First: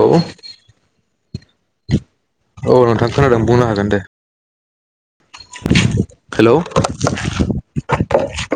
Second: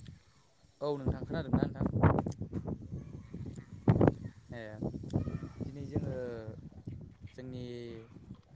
औ औ नोंथां खोनादोंना नोंथां? औ नोंथां खोनादों बुंनो हागोन दे। [unintelligible] हेलौ। जोंनि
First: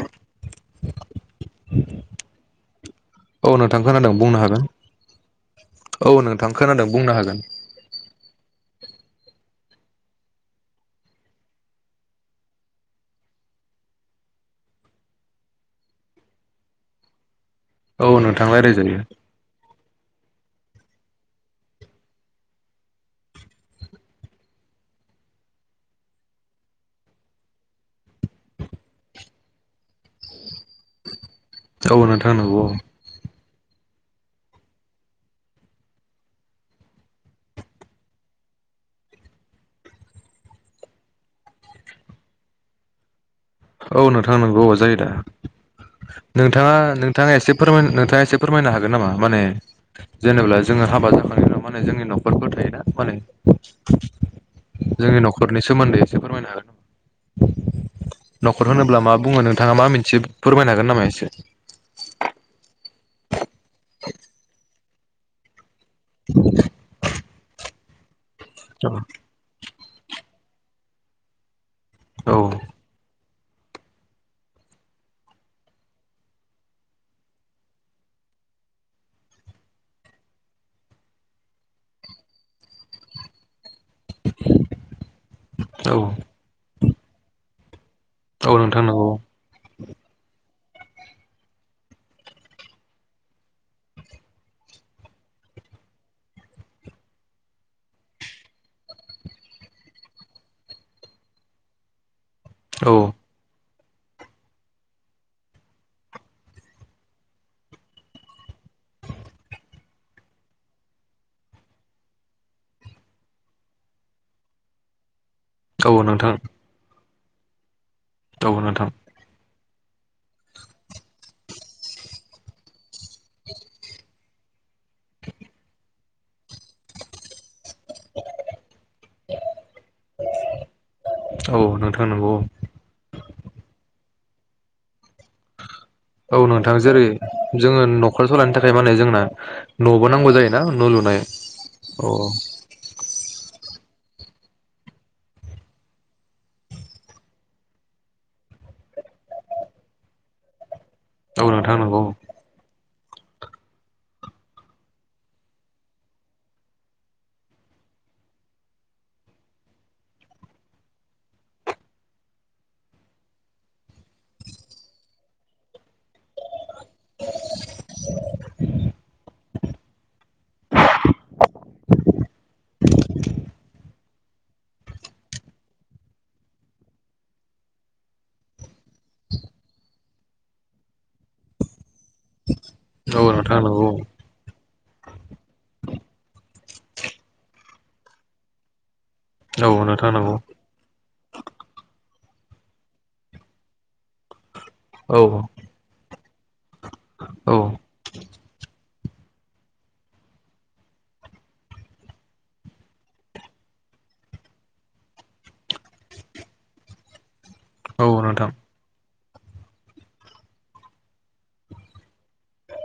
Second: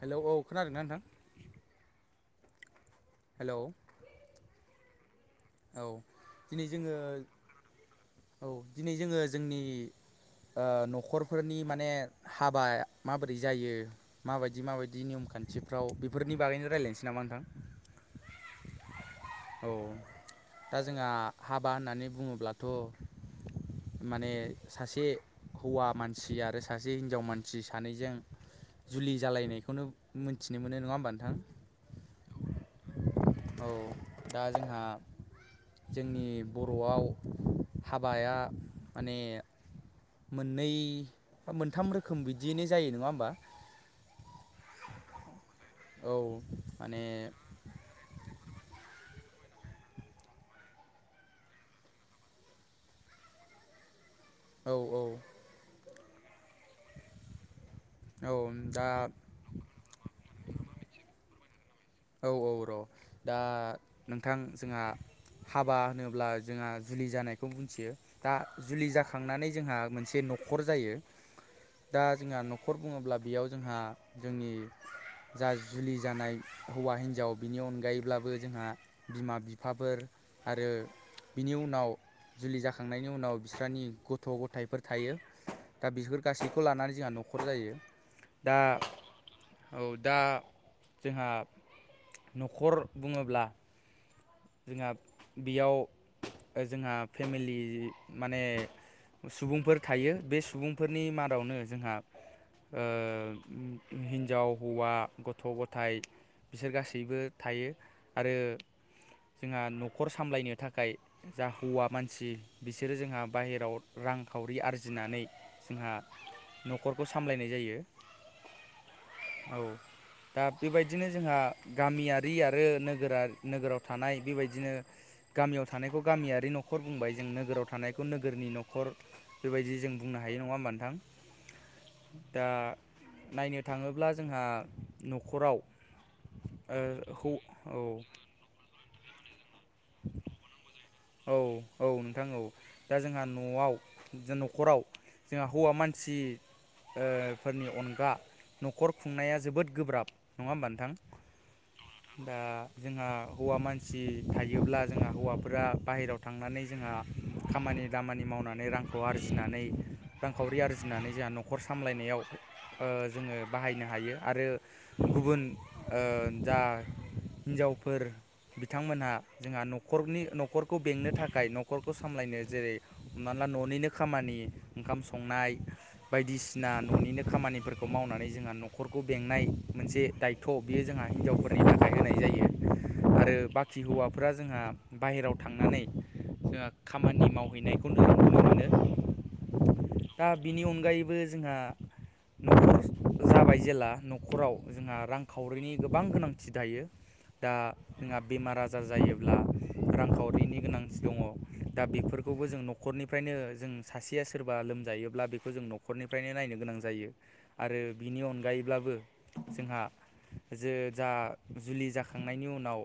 हेलौ औ खोनादोंना नोंथां [inaudible] औ हेलौ नोंथां खोनादों बुंनो हागोन। औ नोंथां दिनै खोनादों जोङो बुंनो हागोन। औ दिनै जोङो जोंनि ओ न'खरफोरनि माने हाबा माबोरै जायो माबायदि माबायदि नियम खान्थिफ्राव बेफोरनि बागैनो रायलायनोसै नामा नोंथां? औ नोंथां लायराय जायो। औ दा जोंहा हाबा होननानै बुङोब्लाथ' माने सासे हौवा मानसि आरो सासे हिनजाव मानसि सानैजों जुलि जालायनायखौनो मोनथिनो मोनो नङा होमबा नोंथां? औ नोंथां नोंगौ। औ दा जोंहा जोंनि बर'आव हाबाया माने मोननै बा मोनथाम रोखोम बिदियैनो जायो नङा होमबा? औ नोंथां नोंगौ अ जायो दा औ नोंथाङा माने नोंथाङा एसे फोरमाय नोंथाङा एसे फोरमायनो हागोन नामा माने जेनेब्ला जोङो हाबा जाखांनायनि उनाव माने जोंनि नखरफोर थायोना माने [inaudible] औ औ जोंनि न'खरनि सोमोन्दै एसे फोरमायनो हागोन औ न'खर दा होनोब्ला मा बुङो नोंथाङा मा मोनथियो फोरमायनो हागोन नामा एसे? औ औ र' दा नोंथां जोंहा हाबा होनोब्ला जोंहा जुलि जानायखौ मोनथियो, दा जुलि औ जाखांनानै जोंहा मोनसे न न'खर जायो दा जोंहा नखर बुङोब्ला बेयाव जोंहा जोंनि जा जुलि जानाय हौवा हिन्जाव बिनि अनगायैब्लाबो जोंहा बिमा बिफाफोर आरो बिनि उनाव जुलि जाखांनायनि उनाव बिस्रानि गथ' गथाइफोर थायो दा औ बिफोर गासैखौ लानानै जोंहा न'खर जायो। औ दा नोंथां नंगौ। औ दा जोंहा न'खर बुङोब्ला जोंहा बेयाव जोंहा फेमिलि माने सुबुंफोर थायो बे सुबुंफोरनि मादावनो जोंहा ओ औ हिनजाव हौवा गथ' गथाइ बिसोर गासैबो थायो, आरो जोंहा न'खर सामलायनो थाखाय जा हौवा मानसि बिसोरो जोंहा बाहेराव रां खावरि आरजिनानै औ जोंहा नोंथां न'खरखौ सामलायनाय जायो। औ नोंथां। औ दा बेबायदिनो जोंहा गामियारि आरो नोगोरारि नोगोराव थानाय बेबायदिनो गामियाव थानायखौ गामियारि न' न'खर बुंबाय जों नोगोराव थानायखौ नोगोरनि न'खर बेबायदि जों बुंनो हायो नङा होमबा नोंथां औ नोंथां नंगौ औ दा नायनो थाङोब्ला जोंहा न'खराव औ नोंथां ओ जेरै हौ जोङो औ न'खर सालायनि थाखाय मा होन जोंना न'बो नांगौ जायोना लुनाय औ औ अ नोंथां औ दा जोंहा न'आव जों न'खराव जोंहा हौवा मानसि फोरनि अनगा न'खर खुंनाया जोबोद गोब्राब नङा होमबा नोंथां। औ नोंथां नंगौ। दा जोंहा हौवा मानसि थायोब्ला जोंहा हौवाफोरा बाहेरायाव थांनानै जोंहा खामानि खामानि दामानि मावनानै रांखौ आरजिनानै रांखावरि आरजिनानै जोंहा न'खर सामलायनायाव ओ जोङो बाहायनो हायो आरो गुबुन ओ जा हिनजावफोर बिथांमोनहा जोंहा न'खरनि न'खरखौ बेंनो थाखाय न'खरखौ सामलायनो जेरै हम बा न'निनो खामानि ओंखाम संनाय बायदिसिना न'निनो खामानिफोरखौ मावनानै जों जोंहा न'खरखौ बेंनाय मोनसे दायथ' बियो जोंहा हिनजावफोर नि थाखाय होनाय जायो औ आरो नोंथां बाखि नंगौ हौवाफोरा जोंहा बाहेरायाव थांनानै जोंहा खामानि मावहैनायखौनो नुनो मोनो। औ नोंथां नंगौ। बो जोंहा नखर जाबाय जेब्ला न'खराव जोंहा औ रांखावरिनि गोबां गोनांथि दायो दा औ जोंहा बेमार आजार जायोब्ला रांखावरिनि गोनांथि दङ दा बेफोरखौबो जों न'खरनिफ्रायनो जों सासेया सोरबा लोम जायोब्ला बेखौ जों न'खरनिफ्रायनो नायनो गोनां जायो। आरो औ बिनि नोंथां अनगायैब्लाबो जोंहा जे जा जुलि जाखांनायनि उनाव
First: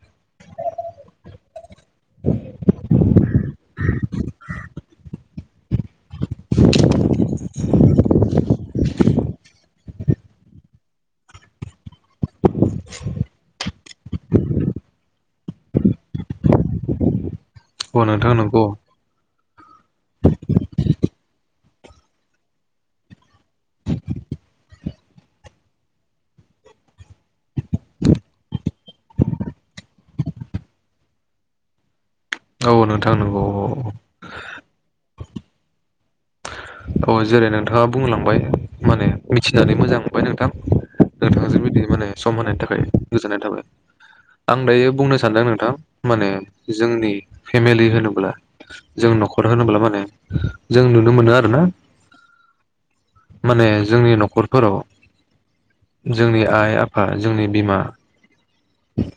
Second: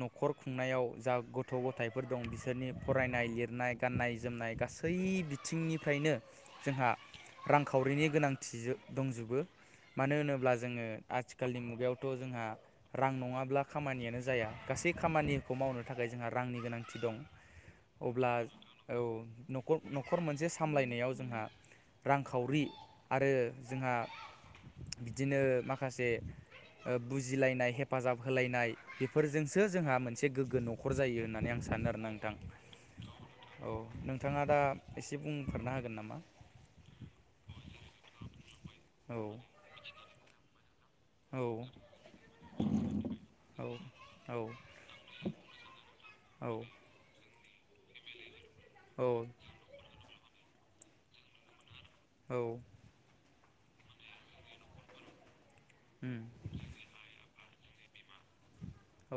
न'खर खुंनायाव जा गथ' गथायफोर दं बिसोरनि फरायनाय लिरनाय गाननाय जोमनाय गासै गासै बिथिंनिफ्रायनो जोंहा रांखावरिनि गोनांथि दंजोबो मानो होनोब्ला जोङो आथिखालनि मुगायावथ' जोंहा रां नङाब्ला खामानियानो जाया गासै खामानिखौ मावनो थाखाय जोंहा रांनि गोनांथि दं। औ अब्ला नोंथां नंगौ औ नखर न'खर मोनसे सामलायनायाव जोंहा रांखावरि आरो जोंहा बिदिनो माखासे ओ बुजिलायनाय हेफाजाब होलायनाय बेफोरजोंसो जोंहा मोनसे गोग्गो न'खर जायो होननानै आं सानो आरो नोंथां। औ नोंथां। औ नोंथाङा दा एसे बुंफोरना हागोन नामा? औ जेरै नोंथाङा बुंलांबाय माने औ मिथिनानै मोजां मोनबाय नोंथां। औ नोंथांजों बिदि माने सम होनायनि थाखाय गोजोननाय थाबाय। औ आं दायो बुंनो सानदों नोंथां माने जोंनि फेमेलि होनोब्ला औ जों न'खर होनोब्ला माने जों नुनो मोनो आरो ना औ। माने जोंनि न'खरफोराव उम जोंनि आइ आफा जोंनि बिमा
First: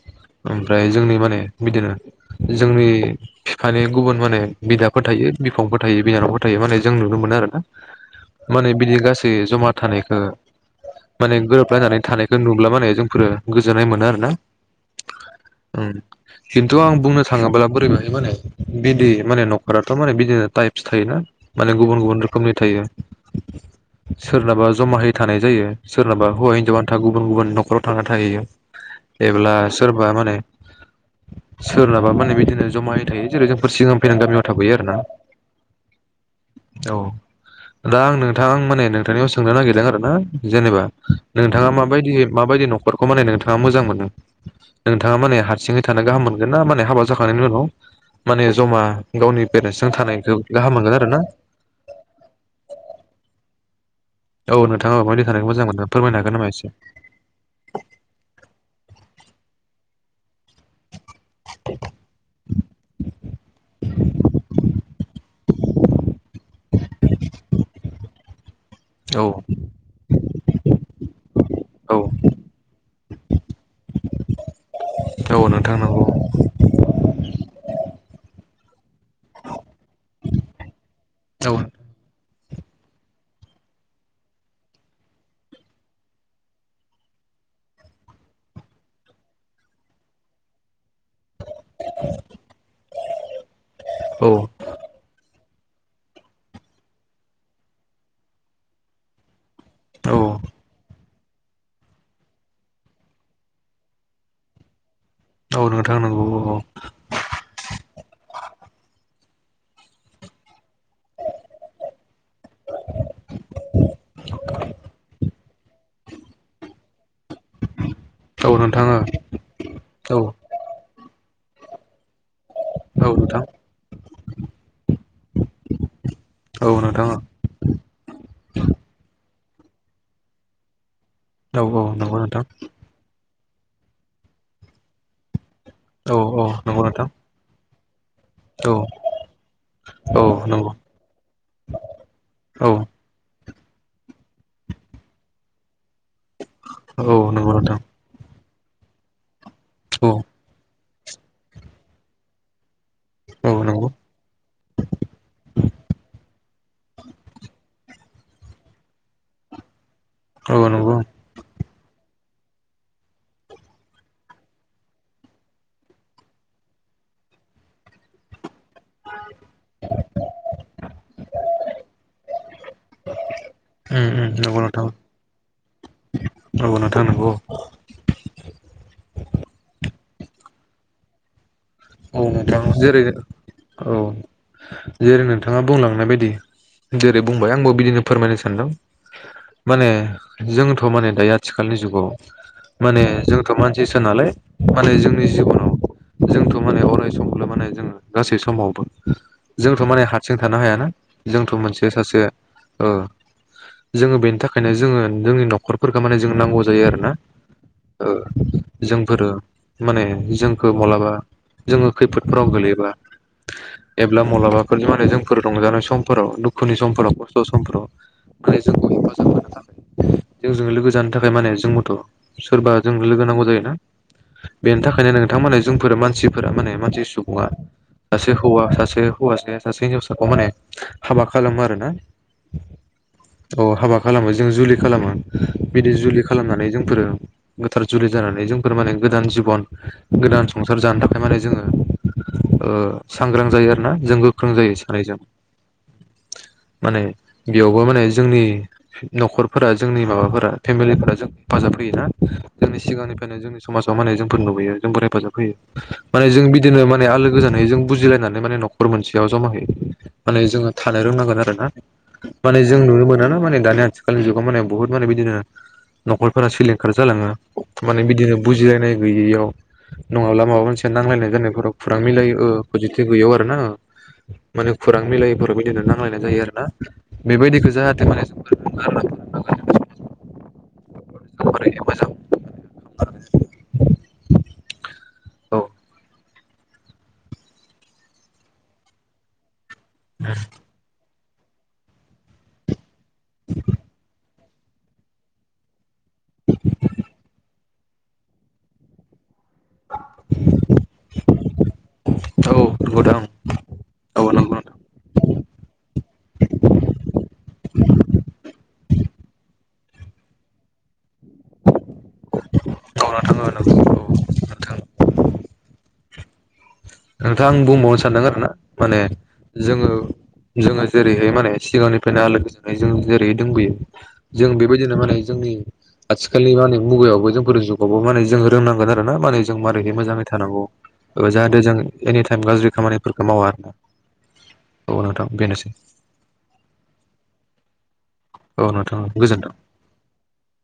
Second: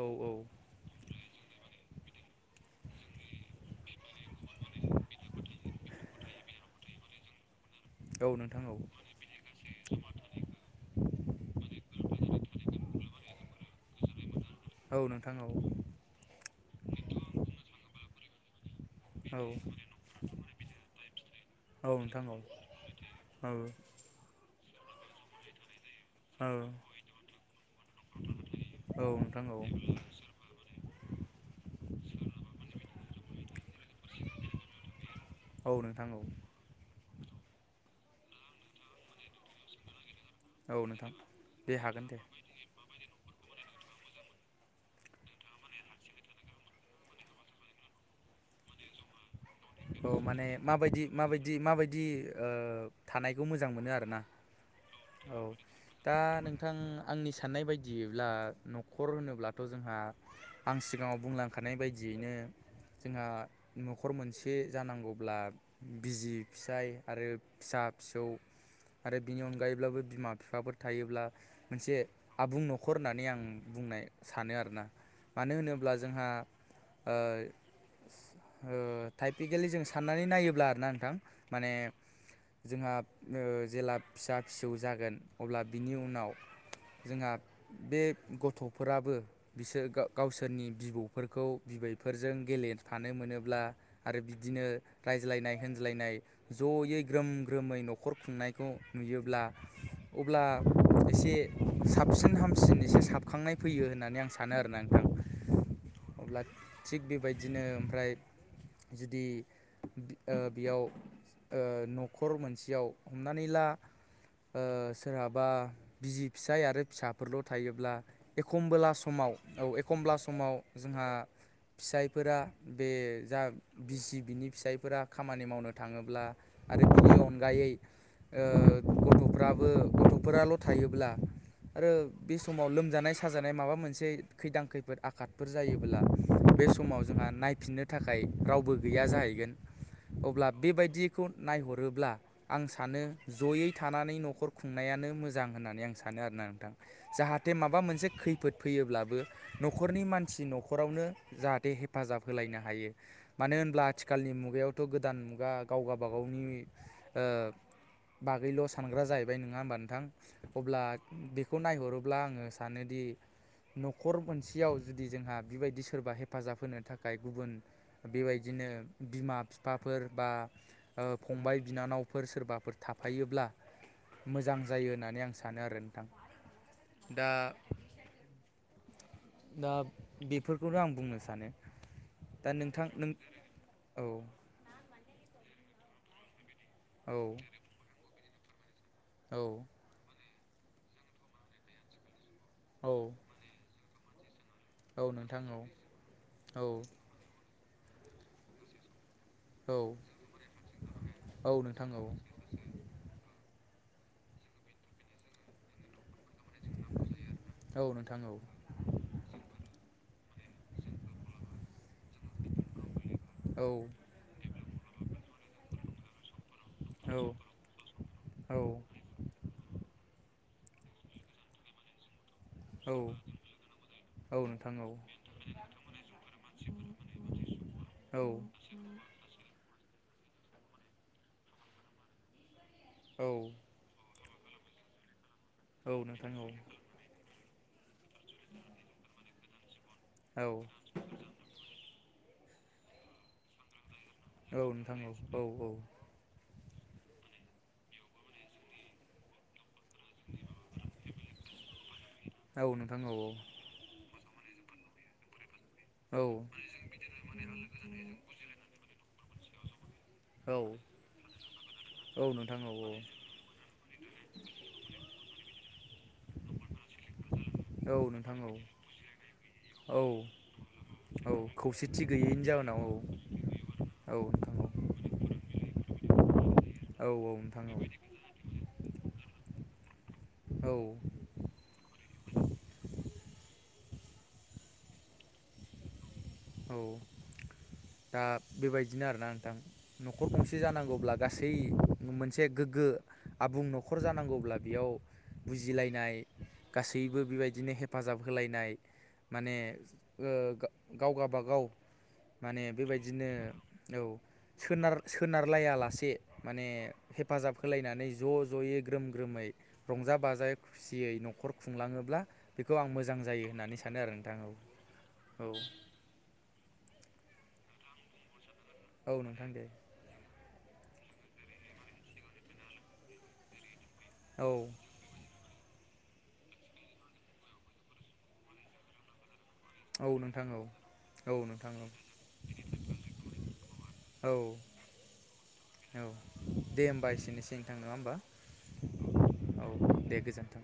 औ औ ओमफ्राय जोंनि माने बिदिनो जोंनि बिफानि गुबुन माने बिदाफोर थायो बिफंफोर थायो बिनानावफोर थायो माने जों मोनो आरोना औ नोंथां माने औ बिदि गासै जमा थानायखो माने गोरोबलायनानै थानायखौ नुब्ला माने जोंफोरो गोजोननाय मोनो आरो ना। औ नोंथां औ उम खिन्थु आं बुंनो थाङोब्ला बोरै बेरैहाय माने बिदि औ माने न'खराथ' माने बिदिनो टाइप्स थायोना माने औ गुबुन गुबुन नोंथां औ नोंथां औ रोखोमनि थायो। औ सोरनाबा जमाहै थानाय जायो सोरनाबा हौवा हिनजाव आन्था गुबुन गुबुन न'खराव थांना थाहैयो। ब्ला सोरबा माने सोरनाबा माने बिदिनो जमायै थायो जेरै जोंफोर सिगां फैनानै गामियाव थाफैयो आरोना नोंथां औ औ, दा आं नोंथां माने नोंथांनियाव सोंनो नागिरदों आरो ना औ जेनेबा नोंथां नोंथाङा दे हागोन माबायदि दे माबायदि न'खरखौ माने नोंथाङा मोजां मोनो? नोंथाङा माने हारसिङै थानो गाहाम मोनगोन ना माने हाबा जाखांनायनि उनाव माने जमा गावनि पेरेन्टसजों औ थानायखौ माने गाहाम मोनगोन माबायदि आरो ना माबायदि माबायदि ओ थानायखौ मोजां मोनो आरो औ नोंथाङा माबायदि थानायखौ मोजां मोनो? दा फोरमायनो हागोन नामा एसे नोंथां आंनि साननाय बायदियैब्ला न'खर होनोब्लाथ' जोंहा आं सिगाङाव बुंलांखानाय बायदियैनो जोंहा न'खर मोनस से जानांगौब्ला बिजि फिसाय आरो फिसा फिसौ आरो औ बिनि अनगायैब्लाबो बिमा फिफाफोर थायोब्ला मोनसे औ आबुं न'खर होननानै आं बुंनाय सानो आरोना। औ मानो नोंथां होनोब्ला नंगौ जोंहा ओ ओ टाइपपिकेलि जों साननानै नायोब्ला आरोना नोंथां औ माने जोंहा ओ जेला फिसा फिसौ जागोन अब्ला बिनि उनाव जोंहा बे गथ'फोराबो बिसोर गा-गावसोरनि बिबौ फोरखौ बिबैफोरजों गेलेफानो मोनोब्ला आरो औ बिदिनो रायज लायनाय होनज्लायनाय जयै ग्रोम ग्रोमै न'खर खुंनायखौ नुयोब्ला औ अब्ला एसे साबसिन हामसिन एसे साबखांनाय फैयो होननानै आं सानो आरोना नों थां‌ औ नोंथां नंगौ अब्ला औ थिग बेबायदिनो ओमफ्राय जुदि ओ बेयाव ओ न'खर मोनसेयाव हमनानै ला ओ‌ सोरहाबा बिजि फिसाय आरो फिसाफोरल' थायोब्ला औ एखमबोला नोंथाङा समा आव औ एखमब्ला औ समाव जोंहा फिसायफोरा बे औ जा नोंथां बिसि बिनि फिसायफोरा खामानि मावनो थाङोब्ला औ आरो नोंथाङा बिनि औ अनगायै ओ गथ'फ्राबो गथ'फोराल' थायोब्ला औ‌ औ आरो नोंगौ बे नोंथां। समाव लोमजानाय साजानाय माबा मोनसे खैदां खैफोद आखादफोर जायोबोला औ औ बे नंगौ समाव नोंथां जोंहा नायफिननो थाखाय औ रावबो गैया जाहैगोन औ अब्ला नंगौ बेबायदिखौ नायहरोब्ला आं औ सानो जयै थानानै न'खर खुंनायानो मोजां होननानै आं सानो आरोना नोंथां। औ नंगौ जाहाथे नोंथां माबा मोनसे खैफोद फैयोब्लाबो न'खरनि औ मानसि न'खरावनो जाहाथे हेफाजाब होलायनो हायो। औ मानो होनब्ला नंगौ आथिखालनि मुगायावथ' गोदान मुगा गावगा बागावनि ओ बागैल' सानग्रा जाहैबाय, नङा होमबा नोंथां? औ अब्ला नंगौ बेखौ नायहरो ब्ला आङो सानोदि न'खर मोनसेयाव जुदि जोंहा बिबायदि सोरबा हेफाजाब होनो थाखाय गुबुन बेबाय दिनो बिमा फिफाफोर बा ओ‌ फंबाय बिनानावफोर सोरबाफोर थाफायोब्ला उम उम नंगौ मोजां जायो होननानै आं सानो आरो नोंथां। औ नोथां दा नोंगौ औ दा बेफोरखौनो आं बुंनो सानो औ दा नोंथां जेरै नों औ जेरै नोंथाङा बुंलांनाय बायदि जेरै औ बुंबाय आंबो बिदिनो फोरमायनो सानदों औ माने। जोंथ' माने दायो आथिखालनि जुगाव माने जोंथ' मानसिसो नालाय। माने औ जोंनि नोंथां औ जिबनाव जोंथ' औ माने अराय समखौल' माने जोंङो गासै समावबो। जोंथ' औ माने हारसिं थानो हायाना औ जोंथ' मोनसे नोंथां औ सासे ओ जोंङो बेनि थाखायनो जोंङो जोंनि न'खरफोरखौ माने जों नांगौ जायो आरो ना। औ ओ नोंथां औ जोंफोरो माने जोंखौ मालाबा जोंङो खैफोदफ्राव गोलैयोबा औ एब्ला मलाबाफोर माने जोंफोर रंजानाय समफोराव दुखुनि समफोराव औ खस्थ' समफोराव माने औ जोंखौ हेफाजाब होनो थाखाय जोंजों लोगो जानो थाखाय माने जोंबोथ सोरबा जों औ लोगो नांगौ जायोना औ नोंथां बेनि औ थाखायनो नोंथां माने जोंफोर मान मानसिफोरा माने मानसि सुबुंङा औ सासे हौवा सासे हौवाया सासे हिनजावसा माने हाबा खालामो आरोना औ हाबा खालामो। जों जुलि खालामो बिदि औ जुलि नोंथां खालामनानै औ जोंफोरो। गोथार जुलि जानानै जोंफोर माने गोदान जिबन गोदान औ संसार जानो थाख जोंङो ओ सांग्रां जायो आरोना। जों गोख्रों औ जायो नोंथां औ सानैजों। औ माने बेयावबो माने जोंनि नखर फोरा जोंनि माबाफोरा फेमिलिफोरा जों हेफाजाब होयोना औ जोंनि नोंथां औ सिगांनिफ्रायनो जोंनि समाजाव माने जोंफोर नुबोयो। जोंबो हेफाजाब होयो। औ माने जों बिदिनो माने आलो गोजोनै जों बुजिलायनानै माने नखर मोनसेयाव जमा होयो माने औ जोंङो। थानो रोंनांगोन आरोना औ नोंथां माने औ जों नुनो मोनोना माने दानि आथिखालनि जुगाव माने बुहुत माने बिदिनो। नखरफोरा सिलिंखार जालांङो औ माने बिदिनो नोंथां औ बुजिलायनाय गैयैयाव औ नङाब्ला। मोनसिया नांलायनाय औ जानायाव फुरा खौसेथि मिलायै गैयैनि जाहोनाव पजिटिभ गैयाव आरो ना। औ नोंथां माने खौरां मिलायैफोर बिदिनो नांलायनाय जायो आरोना औ औ नोंथां बेबायदिखौ जाहाथे माने [unintelligible] औ। औ जोबोरैनो मोजां। औ। औ दा बेबायदिनो आरोना नोंथां नखर गंसे जानांगौब्ला गासै मोनसे गोग्गो आबुं नखर जानांगौब्ला बेयाव बुजिलायनाय गासैबो बेबायदिनो हेफाजाब होलायनाय माने ओ गाव गाबागाव औ माने नंगौ दां बेबायदिनो औ सोनार सोनारलाया लासे माने हेफाजाब होलायनानै ज' ज'यै ग्रोम ग्रोमै रंजा बाजायै खुसियै न नखर खुंलांङोब्ला बेखौ आं मोजां नोंथां जायो औ नोंथां औ होननानै नंगौ औ सानो आरो नोंथां औ औ। नोंथां आं बुंबावनो सानदों आरोना माने औ नोंथां दे जोंङो जोंङो जेरैहाय माने सिगांनिफ्रायनो आलो गोजोनै जों जेरैै दोंबोयो। औ जों बेबायदिनो माने जोंनि आथिखालनि माने मुगायावबो जोंफोर जुगावबो माने जों रोंनांगोन आरोना माने जों मारोहाय औ मोजांङै नोंथां औ थानांगौ, औ जाहाथे नोंथां जों औ एनिटाइम गाज्रि खामानिफोरखौ मावा, औ औ नोंथां बेनोसै। औ दे होमबा एसेनोसै नोंथां नङा औ नोंथां गोजोन्थों होमबा औ। दे गोजोन्थों।